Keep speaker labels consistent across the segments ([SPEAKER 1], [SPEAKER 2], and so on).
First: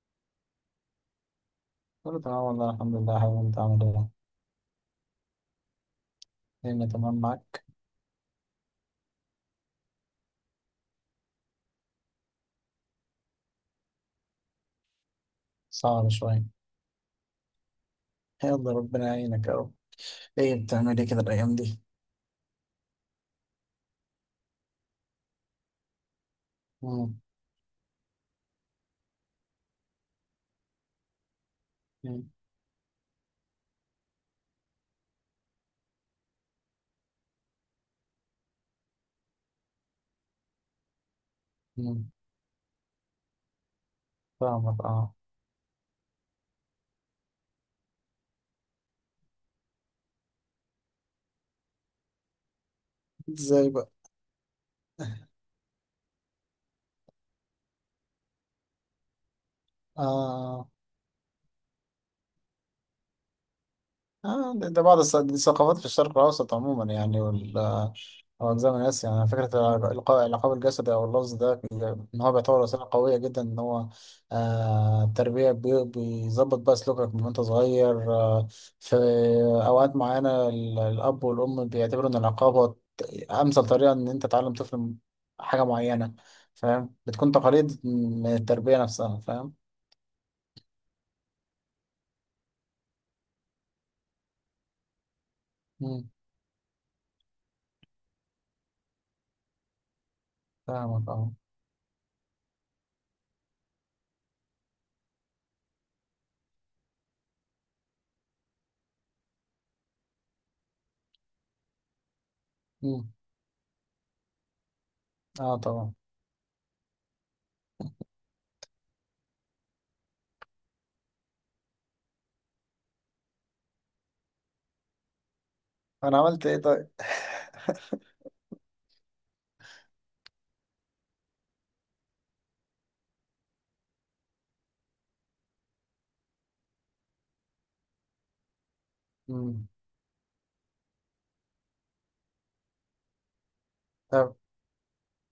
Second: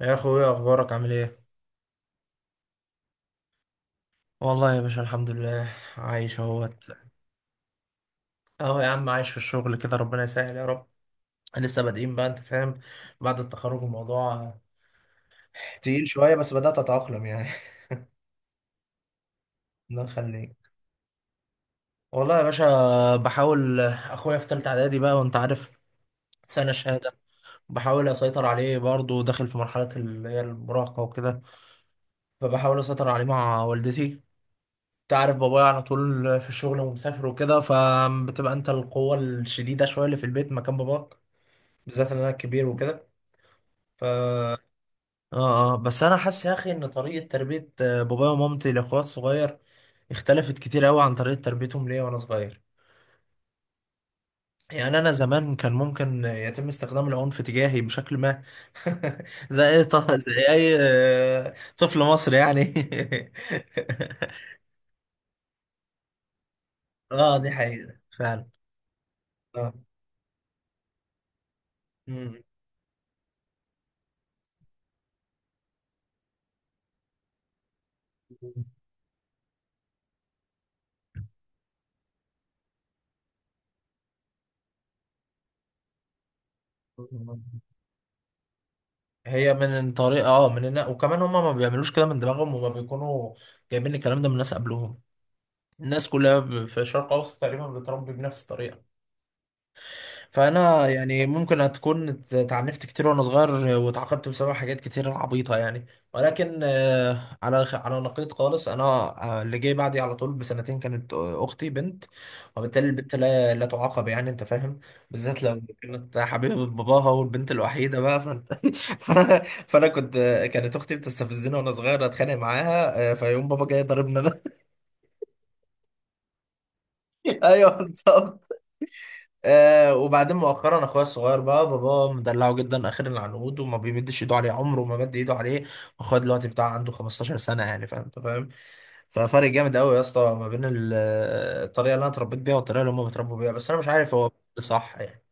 [SPEAKER 1] يا اخويا، اخبارك عامل ايه؟
[SPEAKER 2] كله تمام والله الحمد لله يا حبيبي، انت عامل ايه؟
[SPEAKER 1] والله يا باشا، الحمد لله عايش اهوت.
[SPEAKER 2] الدنيا تمام معاك؟
[SPEAKER 1] اهو يا عم، عايش في الشغل كده، ربنا يسهل يا رب. لسه بادئين بقى، انت فاهم، بعد التخرج الموضوع تقيل
[SPEAKER 2] صعب
[SPEAKER 1] شويه،
[SPEAKER 2] شوية.
[SPEAKER 1] بس بدات اتاقلم يعني.
[SPEAKER 2] يلا ربنا يعينك اهو.
[SPEAKER 1] الله
[SPEAKER 2] ايه
[SPEAKER 1] يخليك.
[SPEAKER 2] بتعمل ايه كده الأيام دي؟
[SPEAKER 1] والله يا باشا، بحاول اخويا في تالتة اعدادي بقى، وانت عارف سنه شهاده.
[SPEAKER 2] مم،
[SPEAKER 1] بحاول اسيطر عليه، برضه داخل في مرحله اللي هي المراهقه وكده،
[SPEAKER 2] مم،
[SPEAKER 1] فبحاول اسيطر عليه مع والدتي. تعرف بابايا على طول في الشغل ومسافر وكده، فبتبقى انت القوة الشديدة شوية اللي في البيت مكان باباك.
[SPEAKER 2] مم.
[SPEAKER 1] بالذات ان انا الكبير وكده. ف اه
[SPEAKER 2] فاهمك، اه.
[SPEAKER 1] اه بس انا حاسس يا اخي ان طريقة تربية بابايا ومامتي لاخويا الصغير اختلفت كتير قوي عن طريقة تربيتهم ليا وانا صغير.
[SPEAKER 2] ازاي بقى؟
[SPEAKER 1] يعني انا زمان كان ممكن يتم استخدام العنف تجاهي بشكل ما. زي
[SPEAKER 2] اه.
[SPEAKER 1] اي طفل مصري يعني.
[SPEAKER 2] دي ثقافات في الشرق الأوسط عموما، يعني
[SPEAKER 1] اه، دي
[SPEAKER 2] وال...
[SPEAKER 1] حقيقة فعلا.
[SPEAKER 2] أو أجزاء من آسيا. يعني
[SPEAKER 1] اه.
[SPEAKER 2] فكرة الإلقاء العقاب الجسدي أو اللفظ ده، إن هو بيعتبر وسيلة قوية جدا، إن هو التربية بيظبط بقى سلوكك من وأنت صغير
[SPEAKER 1] مم.
[SPEAKER 2] في أوقات معينة الأب والأم بيعتبروا إن العقاب هو أمثل طريقة إن أنت تعلم طفل حاجة معينة. فاهم، بتكون تقاليد من التربية نفسها،
[SPEAKER 1] هي
[SPEAKER 2] فاهم.
[SPEAKER 1] من طريقة وكمان هما ما بيعملوش كده من دماغهم، هما بيكونوا جايبين الكلام ده من ناس قبلهم.
[SPEAKER 2] مم،
[SPEAKER 1] الناس كلها في الشرق الاوسط تقريبا بتربي بنفس الطريقة. فانا
[SPEAKER 2] فاهمك
[SPEAKER 1] يعني
[SPEAKER 2] أه.
[SPEAKER 1] ممكن هتكون اتعنفت كتير وانا صغير، واتعاقبت بسبب حاجات كتير عبيطه يعني. ولكن على نقيض خالص، انا اللي جاي بعدي على طول بسنتين، كانت اختي بنت. وبالتالي
[SPEAKER 2] مم،
[SPEAKER 1] البنت لا لا تعاقب يعني، انت فاهم. بالذات لو
[SPEAKER 2] أه طبعا.
[SPEAKER 1] كانت حبيبه باباها والبنت الوحيده بقى، فانا فانا كنت آه، كانت اختي بتستفزني وانا صغير، اتخانق معاها، فيقوم بابا جاي ضاربني انا.
[SPEAKER 2] انا عملت ايه طيب؟
[SPEAKER 1] ايوه، بالظبط. وبعدين مؤخرا اخويا الصغير بقى بابا مدلعه جدا، اخر العنقود، وما بيمدش ايده عليه، عمره ما مد ايده عليه. واخويا دلوقتي بتاع عنده 15 سنه يعني، فاهم، انت فاهم. ففرق
[SPEAKER 2] مم.
[SPEAKER 1] جامد قوي يا اسطى ما بين الطريقه اللي انا اتربيت بيها والطريقه اللي هم بيتربوا بيها، بس انا مش عارف هو
[SPEAKER 2] طب
[SPEAKER 1] صح يعني.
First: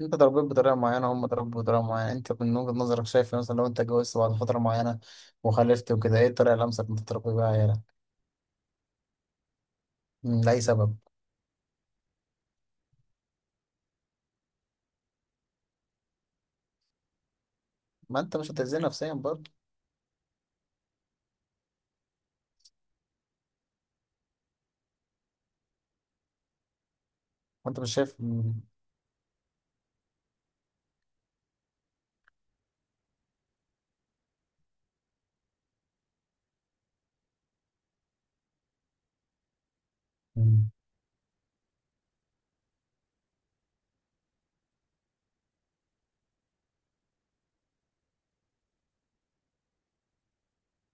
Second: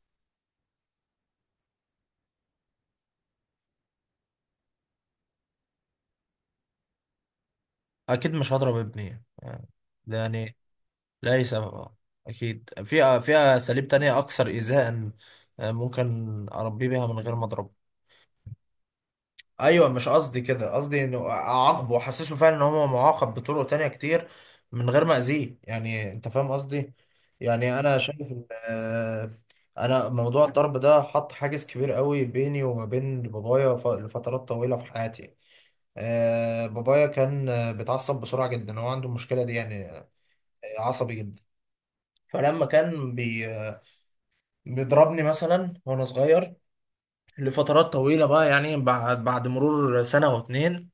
[SPEAKER 2] انت اتربيت بطريقه معينه، هم اتربوا بطريقه معينه، انت من وجهه نظرك شايف مثلا، لو انت اتجوزت بعد فتره معينه وخلفت وكده، ايه الطريقه الامثل انت تربي بيها عيالك؟
[SPEAKER 1] اكيد مش هضرب ابني يعني، ده
[SPEAKER 2] مم،
[SPEAKER 1] يعني،
[SPEAKER 2] لاي سبب؟
[SPEAKER 1] لاي سبب اه. اكيد في اساليب تانية اكثر ايذاء، ممكن اربيه بيها من غير ما اضربه.
[SPEAKER 2] ما انت مش هتأذيه نفسيا برضه؟
[SPEAKER 1] ايوه، مش قصدي كده، قصدي انه اعاقبه واحسسه فعلا ان هو معاقب بطرق تانية كتير من غير ما اذيه، يعني انت فاهم قصدي. يعني
[SPEAKER 2] وانت مش
[SPEAKER 1] انا
[SPEAKER 2] شايف.
[SPEAKER 1] شايف ان
[SPEAKER 2] مم.
[SPEAKER 1] آه، انا موضوع الضرب ده حط حاجز كبير قوي بيني وما بين بابايا لفترات طويلة في حياتي. بابايا كان بيتعصب بسرعة جدا، هو عنده المشكلة دي يعني،
[SPEAKER 2] مم.
[SPEAKER 1] عصبي جدا. فلما كان بي آه، بيضربني مثلا وانا صغير لفترات طويلة بقى يعني، بعد مرور سنة واتنين،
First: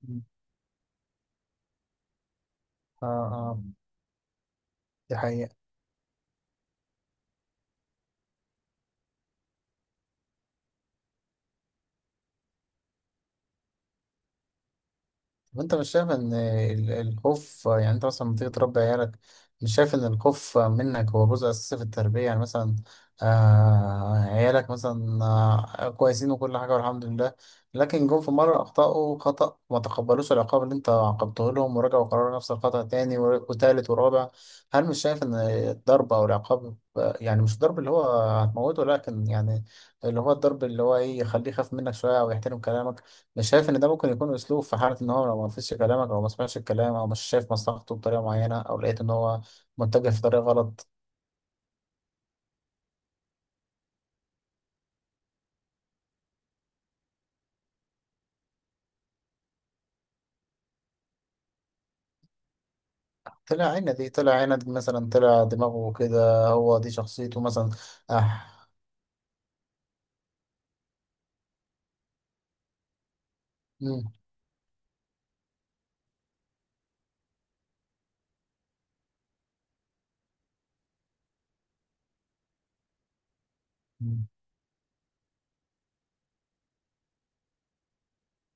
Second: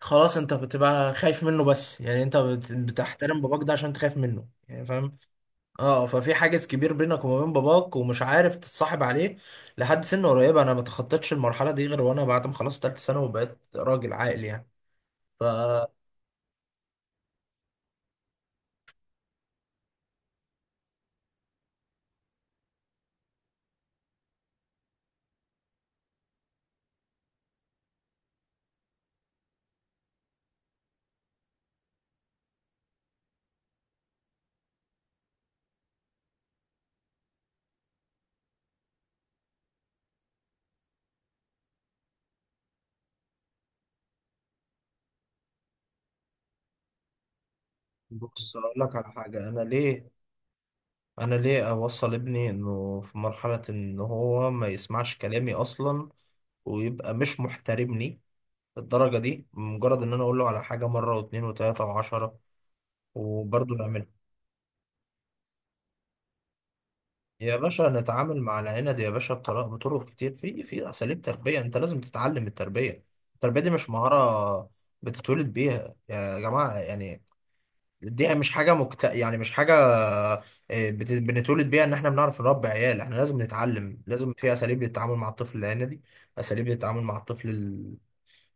[SPEAKER 1] خلاص انت بتبقى خايف منه بس يعني، انت
[SPEAKER 2] اه
[SPEAKER 1] بتحترم
[SPEAKER 2] اه،
[SPEAKER 1] باباك ده عشان انت خايف منه يعني،
[SPEAKER 2] دي
[SPEAKER 1] فاهم.
[SPEAKER 2] حقيقه.
[SPEAKER 1] اه، ففي حاجز كبير بينك وما بين باباك ومش عارف تتصاحب عليه لحد سن قريبه. انا ما تخطيتش المرحله دي غير وانا بعد ما خلصت ثالثه ثانوي وبقيت راجل عاقل يعني. ف
[SPEAKER 2] طب انت مش شايف ان الخوف، يعني انت مثلا لما تيجي تربي عيالك، مش شايف ان الخوف منك هو جزء اساسي في التربية؟ يعني مثلا آه عيالك مثلا آه كويسين وكل حاجة والحمد لله، لكن جم في مرة اخطأوا خطأ، ما تقبلوش العقاب اللي انت عاقبته لهم، ورجعوا قرروا نفس الخطأ تاني وتالت ورابع. هل مش شايف ان الضرب او العقاب، يعني مش الضرب اللي هو هتموته، لكن يعني اللي هو الضرب اللي هو ايه، يخليه يخاف منك شوية او يحترم كلامك؟ مش شايف ان ده ممكن يكون اسلوب، في حاله ان هو لو ما فيش كلامك او ما سمعش الكلام، او مش شايف مصلحته بطريقه
[SPEAKER 1] بص،
[SPEAKER 2] معينه،
[SPEAKER 1] اقول
[SPEAKER 2] او
[SPEAKER 1] لك
[SPEAKER 2] لقيت ان
[SPEAKER 1] على
[SPEAKER 2] هو
[SPEAKER 1] حاجه، انا ليه
[SPEAKER 2] متجه في طريق غلط؟
[SPEAKER 1] انا ليه اوصل ابني انه في مرحله ان هو ما يسمعش كلامي اصلا، ويبقى مش محترمني الدرجه دي، مجرد ان انا اقول له على حاجه مره واتنين وتلاته وعشره
[SPEAKER 2] طلع
[SPEAKER 1] وبرضه
[SPEAKER 2] عينه
[SPEAKER 1] نعملها.
[SPEAKER 2] دي، طلع عينه دي مثلا، طلع دماغه كده، هو دي شخصيته
[SPEAKER 1] يا
[SPEAKER 2] مثلا.
[SPEAKER 1] باشا نتعامل
[SPEAKER 2] اه.
[SPEAKER 1] مع العنب يا باشا بطرق كتير، في اساليب تربيه، انت لازم تتعلم التربيه. التربيه دي مش
[SPEAKER 2] مم.
[SPEAKER 1] مهاره بتتولد بيها يا جماعه يعني. دي مش حاجه بنتولد بيها ان احنا بنعرف نربي عيال، احنا لازم نتعلم،
[SPEAKER 2] مم.
[SPEAKER 1] لازم في اساليب للتعامل مع الطفل العنيدي، اساليب للتعامل مع الطفل ال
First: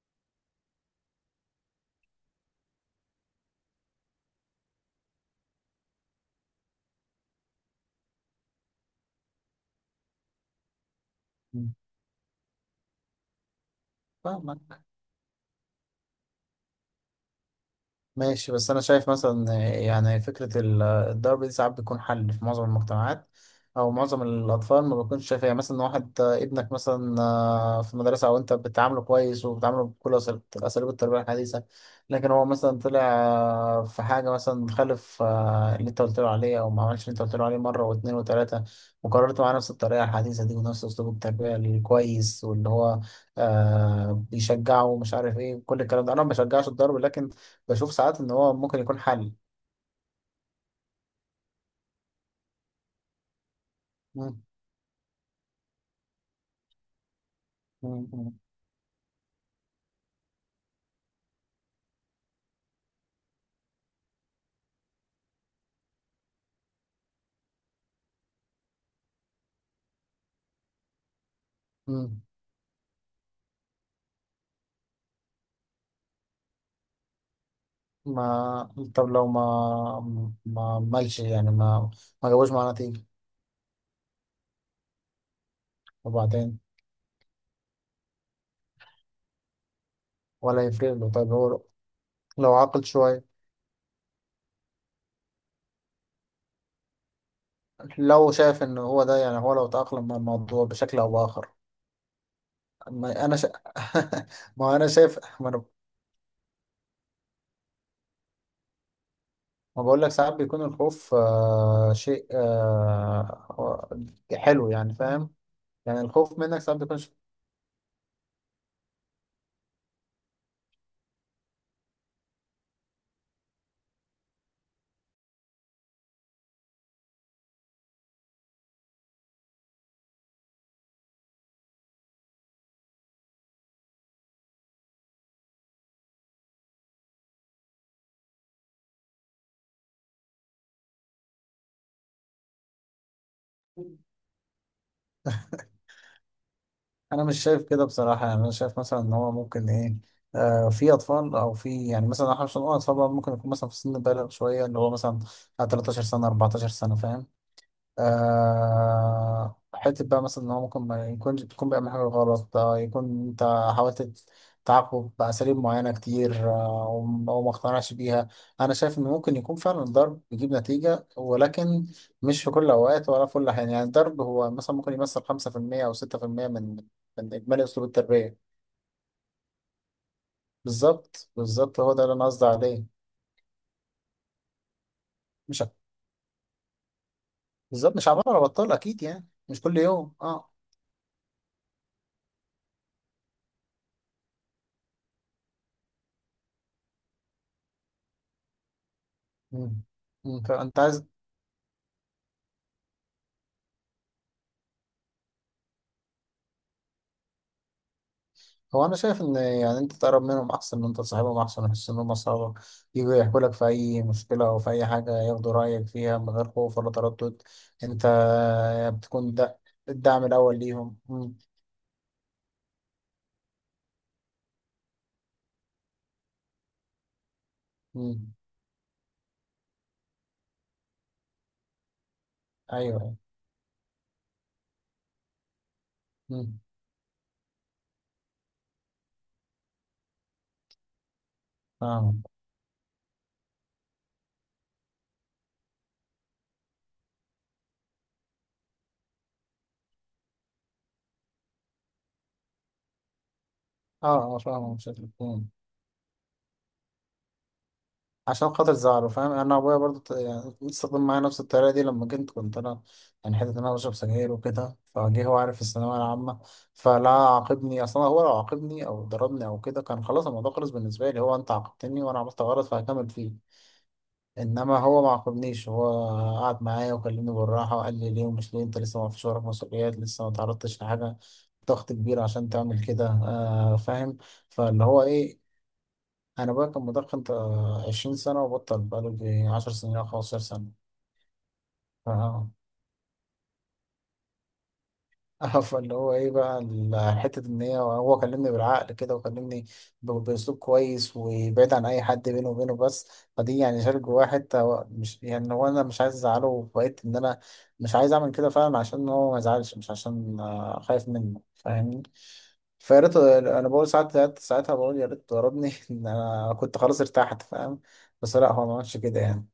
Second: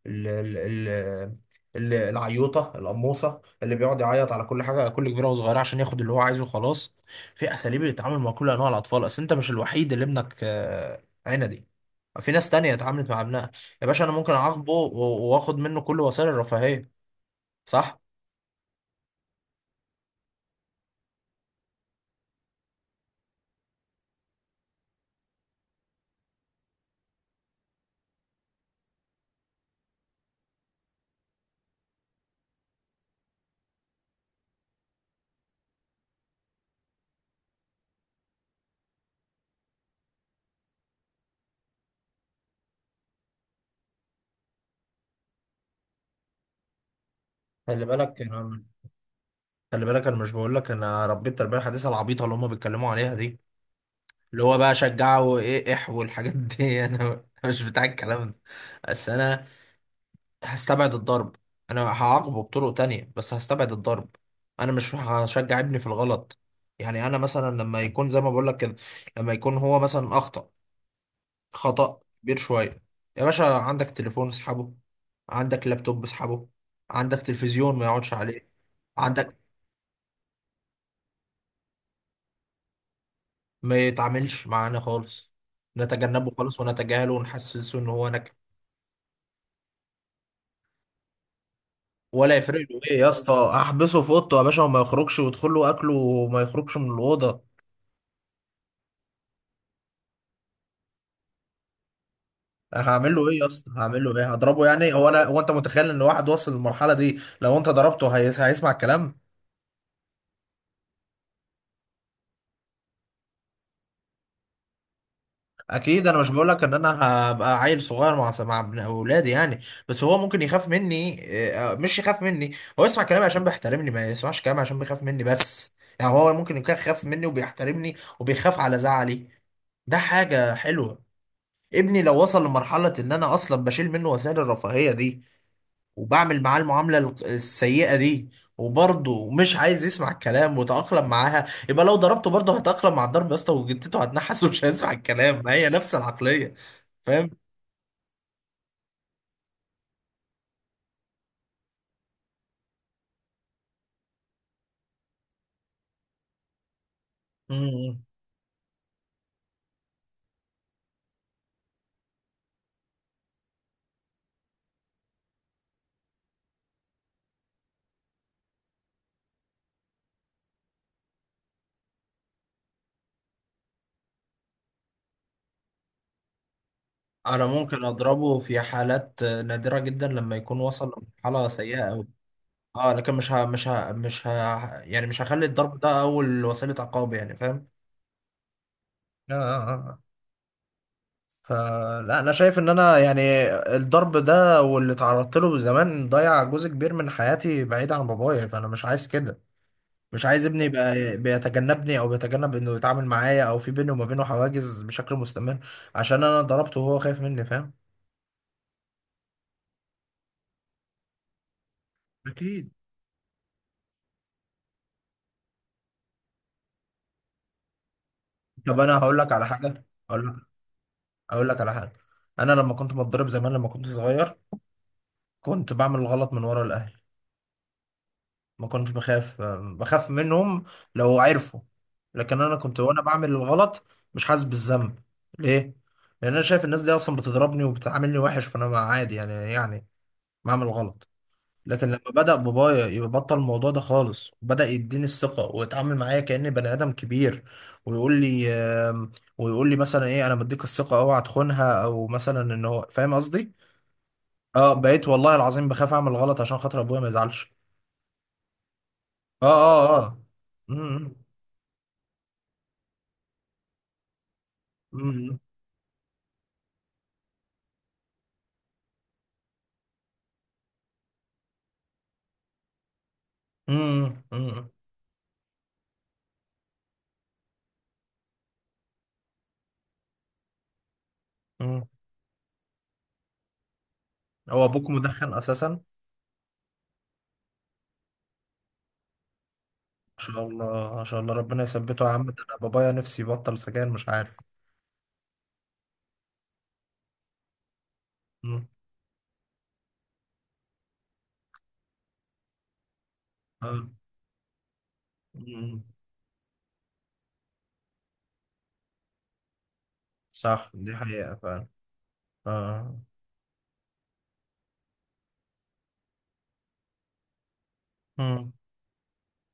[SPEAKER 1] ال ال العيوطه القموصه اللي بيقعد يعيط على كل حاجه كل كبيره وصغيره عشان ياخد اللي هو عايزه، خلاص. في اساليب للتعامل مع كل انواع الاطفال، اصل انت مش الوحيد اللي ابنك عندي،
[SPEAKER 2] مم.
[SPEAKER 1] في ناس تانية اتعاملت مع ابنها. يا باشا انا ممكن اعاقبه
[SPEAKER 2] فاهمك.
[SPEAKER 1] واخد منه كل وسائل الرفاهيه، صح.
[SPEAKER 2] ماشي، بس أنا شايف مثلا، يعني فكرة الضرب دي ساعات بيكون حل في معظم المجتمعات، أو معظم الأطفال ما بيكونش شايفها. يعني مثلا واحد، ابنك مثلا في المدرسة، أو أنت بتعامله كويس وبتعامله بكل أساليب التربية الحديثة، لكن هو مثلا طلع في حاجة مثلا خالف، اللي أنت قلت له عليه، أو ما عملش اللي أنت قلت له عليه مرة واتنين وتلاتة، وقررت معاه نفس الطريقة الحديثة دي ونفس أسلوب التربية الكويس، واللي هو بيشجعه ومش عارف إيه كل الكلام ده. أنا ما بشجعش الضرب، لكن
[SPEAKER 1] خلي
[SPEAKER 2] بشوف ساعات
[SPEAKER 1] بالك
[SPEAKER 2] ان هو
[SPEAKER 1] انا
[SPEAKER 2] ممكن يكون حل.
[SPEAKER 1] خلي بالك انا مش بقول لك انا ربيت التربيه الحديثه العبيطه اللي هم بيتكلموا عليها دي،
[SPEAKER 2] مم.
[SPEAKER 1] اللي هو بقى شجعه وايه والحاجات دي. انا مش بتاع
[SPEAKER 2] مم.
[SPEAKER 1] الكلام
[SPEAKER 2] مم.
[SPEAKER 1] ده. بس انا هستبعد الضرب. انا هعاقبه بطرق تانية بس هستبعد الضرب. انا مش هشجع ابني في الغلط. يعني انا مثلا لما يكون زي ما بقول لك كده، لما يكون هو مثلا اخطأ خطأ
[SPEAKER 2] مم.
[SPEAKER 1] كبير شوية، يا باشا عندك تليفون اسحبه، عندك لابتوب اسحبه، عندك تلفزيون ما يقعدش
[SPEAKER 2] ما
[SPEAKER 1] عليه،
[SPEAKER 2] طب لو
[SPEAKER 1] عندك
[SPEAKER 2] ما مالش، يعني ما ما جابوش معاه نتيجة؟
[SPEAKER 1] ما يتعاملش معانا خالص، نتجنبه خالص
[SPEAKER 2] وبعدين؟
[SPEAKER 1] ونتجاهله ونحسسه ان هو نكد،
[SPEAKER 2] ولا يفرق له؟ طيب هو
[SPEAKER 1] ولا
[SPEAKER 2] لو
[SPEAKER 1] يفرق له
[SPEAKER 2] عاقل
[SPEAKER 1] ايه يا
[SPEAKER 2] شوية،
[SPEAKER 1] اسطى. احبسه في اوضته يا باشا، وما يخرجش، ويدخل له اكله وما يخرجش من الاوضه.
[SPEAKER 2] لو شايف ان هو ده، يعني هو لو تأقلم مع الموضوع بشكل او بآخر؟
[SPEAKER 1] هعمل
[SPEAKER 2] ما
[SPEAKER 1] له
[SPEAKER 2] انا
[SPEAKER 1] ايه يا
[SPEAKER 2] شا...
[SPEAKER 1] اسطى، هعمل له ايه، هضربه
[SPEAKER 2] ما انا
[SPEAKER 1] يعني؟
[SPEAKER 2] شايف،
[SPEAKER 1] هو انت متخيل ان واحد وصل للمرحله دي لو انت ضربته هيسمع الكلام؟
[SPEAKER 2] ما بقول لك ساعات بيكون الخوف شيء حلو، يعني فاهم؟ يعني
[SPEAKER 1] اكيد انا مش
[SPEAKER 2] الخوف
[SPEAKER 1] بقول
[SPEAKER 2] منك
[SPEAKER 1] لك ان
[SPEAKER 2] ساعات بيكون...
[SPEAKER 1] انا هبقى عيل صغير مع ابن اولادي يعني، بس هو ممكن يخاف مني، مش يخاف مني، هو يسمع كلامي عشان بيحترمني، ما يسمعش كلامي عشان بيخاف مني بس. يعني هو ممكن يكون خاف مني وبيحترمني وبيخاف على زعلي، ده حاجه حلوه. ابني لو وصل لمرحله ان انا اصلا بشيل منه وسائل الرفاهيه دي، وبعمل معاه المعاملة السيئة دي، وبرضه مش عايز يسمع الكلام وتأقلم معاها، يبقى لو ضربته برضه هتأقلم مع الضرب يا اسطى، وجدته هتنحس ومش هيسمع الكلام، ما هي نفس العقلية،
[SPEAKER 2] انا
[SPEAKER 1] فاهم.
[SPEAKER 2] مش شايف كده بصراحه. يعني انا شايف مثلا ان هو ممكن ايه، في اطفال، او في، يعني مثلا احنا مش هنقول اطفال بقى، ممكن يكون مثلا في سن بالغ شويه، اللي هو مثلا 13 سنه 14 سنه، فاهم؟
[SPEAKER 1] مم.
[SPEAKER 2] حتة بقى مثلا، إن هو ممكن ما يكونش تكون بيعمل حاجة غلط، يكون أنت حاولت تعاقبه بأساليب معينة كتير، وما اقتنعش بيها. أنا شايف إن ممكن يكون فعلا الضرب بيجيب نتيجة، ولكن مش في كل الأوقات ولا في كل الأحيان. يعني الضرب هو مثلا ممكن يمثل 5% أو 6% من
[SPEAKER 1] انا
[SPEAKER 2] إجمالي
[SPEAKER 1] ممكن
[SPEAKER 2] أسلوب التربية.
[SPEAKER 1] اضربه في حالات نادرة جدا لما يكون وصل
[SPEAKER 2] بالظبط،
[SPEAKER 1] لمرحلة
[SPEAKER 2] بالظبط،
[SPEAKER 1] سيئة
[SPEAKER 2] هو ده
[SPEAKER 1] قوي،
[SPEAKER 2] اللي أنا قصدي عليه.
[SPEAKER 1] اه، لكن مش ه... مش ه... مش ه... يعني مش هخلي
[SPEAKER 2] مش
[SPEAKER 1] الضرب ده اول وسيلة عقاب يعني، فاهم.
[SPEAKER 2] بالظبط، مش عمال على بطال، أكيد يعني
[SPEAKER 1] آه،
[SPEAKER 2] مش
[SPEAKER 1] آه،
[SPEAKER 2] كل
[SPEAKER 1] آه.
[SPEAKER 2] يوم. أه.
[SPEAKER 1] فلا، انا شايف ان انا يعني الضرب ده واللي اتعرضت له زمان ضيع جزء كبير من حياتي بعيد عن بابايا، فانا مش عايز كده.
[SPEAKER 2] مم.
[SPEAKER 1] مش
[SPEAKER 2] مم.
[SPEAKER 1] عايز ابني
[SPEAKER 2] فأنت عايز...
[SPEAKER 1] يبقى بيتجنبني او بيتجنب انه يتعامل معايا، او في بيني وما بينه حواجز بشكل مستمر عشان انا ضربته وهو خايف مني، فاهم.
[SPEAKER 2] هو انا شايف ان يعني انت تقرب منهم احسن، ان انت تصاحبهم احسن، يحس ان هم اصحابك،
[SPEAKER 1] اكيد.
[SPEAKER 2] يجوا يحكوا لك في اي مشكله او في اي حاجه، ياخدوا رايك فيها من غير خوف ولا تردد. انت
[SPEAKER 1] طب انا هقول لك
[SPEAKER 2] بتكون
[SPEAKER 1] على
[SPEAKER 2] ده
[SPEAKER 1] حاجه، اقول
[SPEAKER 2] الدعم
[SPEAKER 1] لك
[SPEAKER 2] الاول ليهم. مم.
[SPEAKER 1] اقول لك على حاجه، انا لما كنت بتضرب زمان لما كنت صغير، كنت بعمل غلط من ورا الاهل،
[SPEAKER 2] مم.
[SPEAKER 1] ما كنتش بخاف منهم لو عرفوا، لكن انا كنت وانا
[SPEAKER 2] ايوه.
[SPEAKER 1] بعمل الغلط مش حاسس بالذنب. ليه؟ لان انا
[SPEAKER 2] مم.
[SPEAKER 1] شايف الناس دي اصلا بتضربني وبتعاملني وحش، فانا عادي يعني بعمل غلط. لكن لما
[SPEAKER 2] فاهم.
[SPEAKER 1] بدأ بابايا يبطل الموضوع ده خالص وبدأ يديني الثقة ويتعامل معايا كأني بني آدم كبير، ويقول لي آم، ويقول لي مثلا ايه، انا مديك الثقة اوعى تخونها، او مثلا ان هو، فاهم قصدي.
[SPEAKER 2] اه اه،
[SPEAKER 1] اه،
[SPEAKER 2] فاهم
[SPEAKER 1] بقيت
[SPEAKER 2] بشكل
[SPEAKER 1] والله
[SPEAKER 2] كبير.
[SPEAKER 1] العظيم بخاف اعمل غلط عشان خاطر ابويا ما يزعلش.
[SPEAKER 2] عشان خاطر زعله، فاهم؟
[SPEAKER 1] اه،
[SPEAKER 2] انا ابويا
[SPEAKER 1] اه،
[SPEAKER 2] برضو،
[SPEAKER 1] اه. م-
[SPEAKER 2] استخدم
[SPEAKER 1] م.
[SPEAKER 2] معايا نفس الطريقه دي لما كنت، كنت انا يعني، حته ان انا بشرب سجاير وكده فجه، هو
[SPEAKER 1] مم.
[SPEAKER 2] عارف في الثانويه العامه. فلا عاقبني اصلا. هو لو عاقبني او ضربني او كده، كان خلاص الموضوع خلص بالنسبه لي. هو انت عاقبتني وانا عملت غلط فهكمل فيه،
[SPEAKER 1] مم. مم.
[SPEAKER 2] انما هو ما عاقبنيش. هو قعد معايا وكلمني بالراحه، وقال لي ليه ومش ليه، انت لسه ما فيش وراك مسؤوليات، لسه ما تعرضتش لحاجه
[SPEAKER 1] مم.
[SPEAKER 2] ضغط كبير عشان تعمل كده، فاهم؟
[SPEAKER 1] هو
[SPEAKER 2] فاللي
[SPEAKER 1] ابوك
[SPEAKER 2] هو
[SPEAKER 1] مدخن
[SPEAKER 2] ايه،
[SPEAKER 1] اساسا؟ ما
[SPEAKER 2] انا بقى كان مدخن تا 20 سنه وبطل بقاله يجي 10 سنين او 15
[SPEAKER 1] شاء
[SPEAKER 2] سنه.
[SPEAKER 1] الله، ما شاء الله، ربنا يثبته يا
[SPEAKER 2] ف-
[SPEAKER 1] عم، ده انا بابايا نفسي يبطل سجاير مش عارف.
[SPEAKER 2] اه، فاللي هو ايه بقى، حته ان هي، كلمني
[SPEAKER 1] مم.
[SPEAKER 2] بالعقل كده، وكلمني باسلوب كويس وبعيد عن اي حد، بينه وبينه بس. فدي يعني
[SPEAKER 1] آه.
[SPEAKER 2] شال جواه حته، هو مش يعني، هو
[SPEAKER 1] مم.
[SPEAKER 2] انا مش عايز ازعله، وبقيت ان انا مش عايز اعمل كده فعلا عشان هو ما يزعلش، مش عشان
[SPEAKER 1] صح، دي
[SPEAKER 2] خايف
[SPEAKER 1] حقيقة
[SPEAKER 2] منه،
[SPEAKER 1] فعلا.
[SPEAKER 2] فاهمني؟
[SPEAKER 1] آه.
[SPEAKER 2] فيا ريت، انا بقول ساعات، ساعتها بقول يا ريت ضربني ان انا كنت خلاص ارتحت، فاهم؟ بس لا
[SPEAKER 1] مم.
[SPEAKER 2] هو ما عملش كده يعني.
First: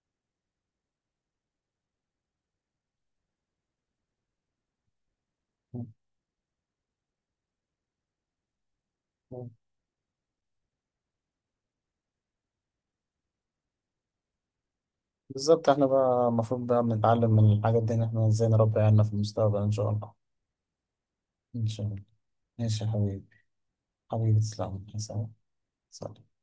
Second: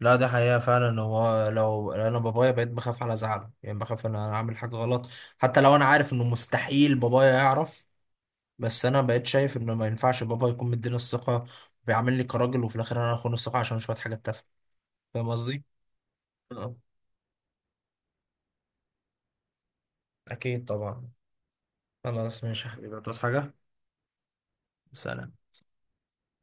[SPEAKER 1] لا، دي حقيقة فعلا، هو لو انا بابايا بقيت بخاف على زعله يعني، بخاف ان انا اعمل حاجة غلط حتى لو انا عارف انه مستحيل بابايا يعرف، بس انا بقيت
[SPEAKER 2] مم.
[SPEAKER 1] شايف انه ما ينفعش بابا يكون مديني الثقة، بيعاملني كراجل، وفي الاخر انا اخون الثقة عشان شوية حاجات تافهة. فاهم قصدي؟
[SPEAKER 2] بالظبط، احنا بقى المفروض
[SPEAKER 1] آه.
[SPEAKER 2] بقى بنتعلم من الحاجات دي ان احنا ازاي نربي عيالنا في المستقبل ان شاء الله.
[SPEAKER 1] أكيد طبعا.
[SPEAKER 2] ان شاء الله.
[SPEAKER 1] خلاص، ماشي يا
[SPEAKER 2] ماشي يا
[SPEAKER 1] حبيبي، تصحى
[SPEAKER 2] حبيبي.
[SPEAKER 1] حاجة.
[SPEAKER 2] حبيبي تسلم،
[SPEAKER 1] سلام.
[SPEAKER 2] سلام. سلام.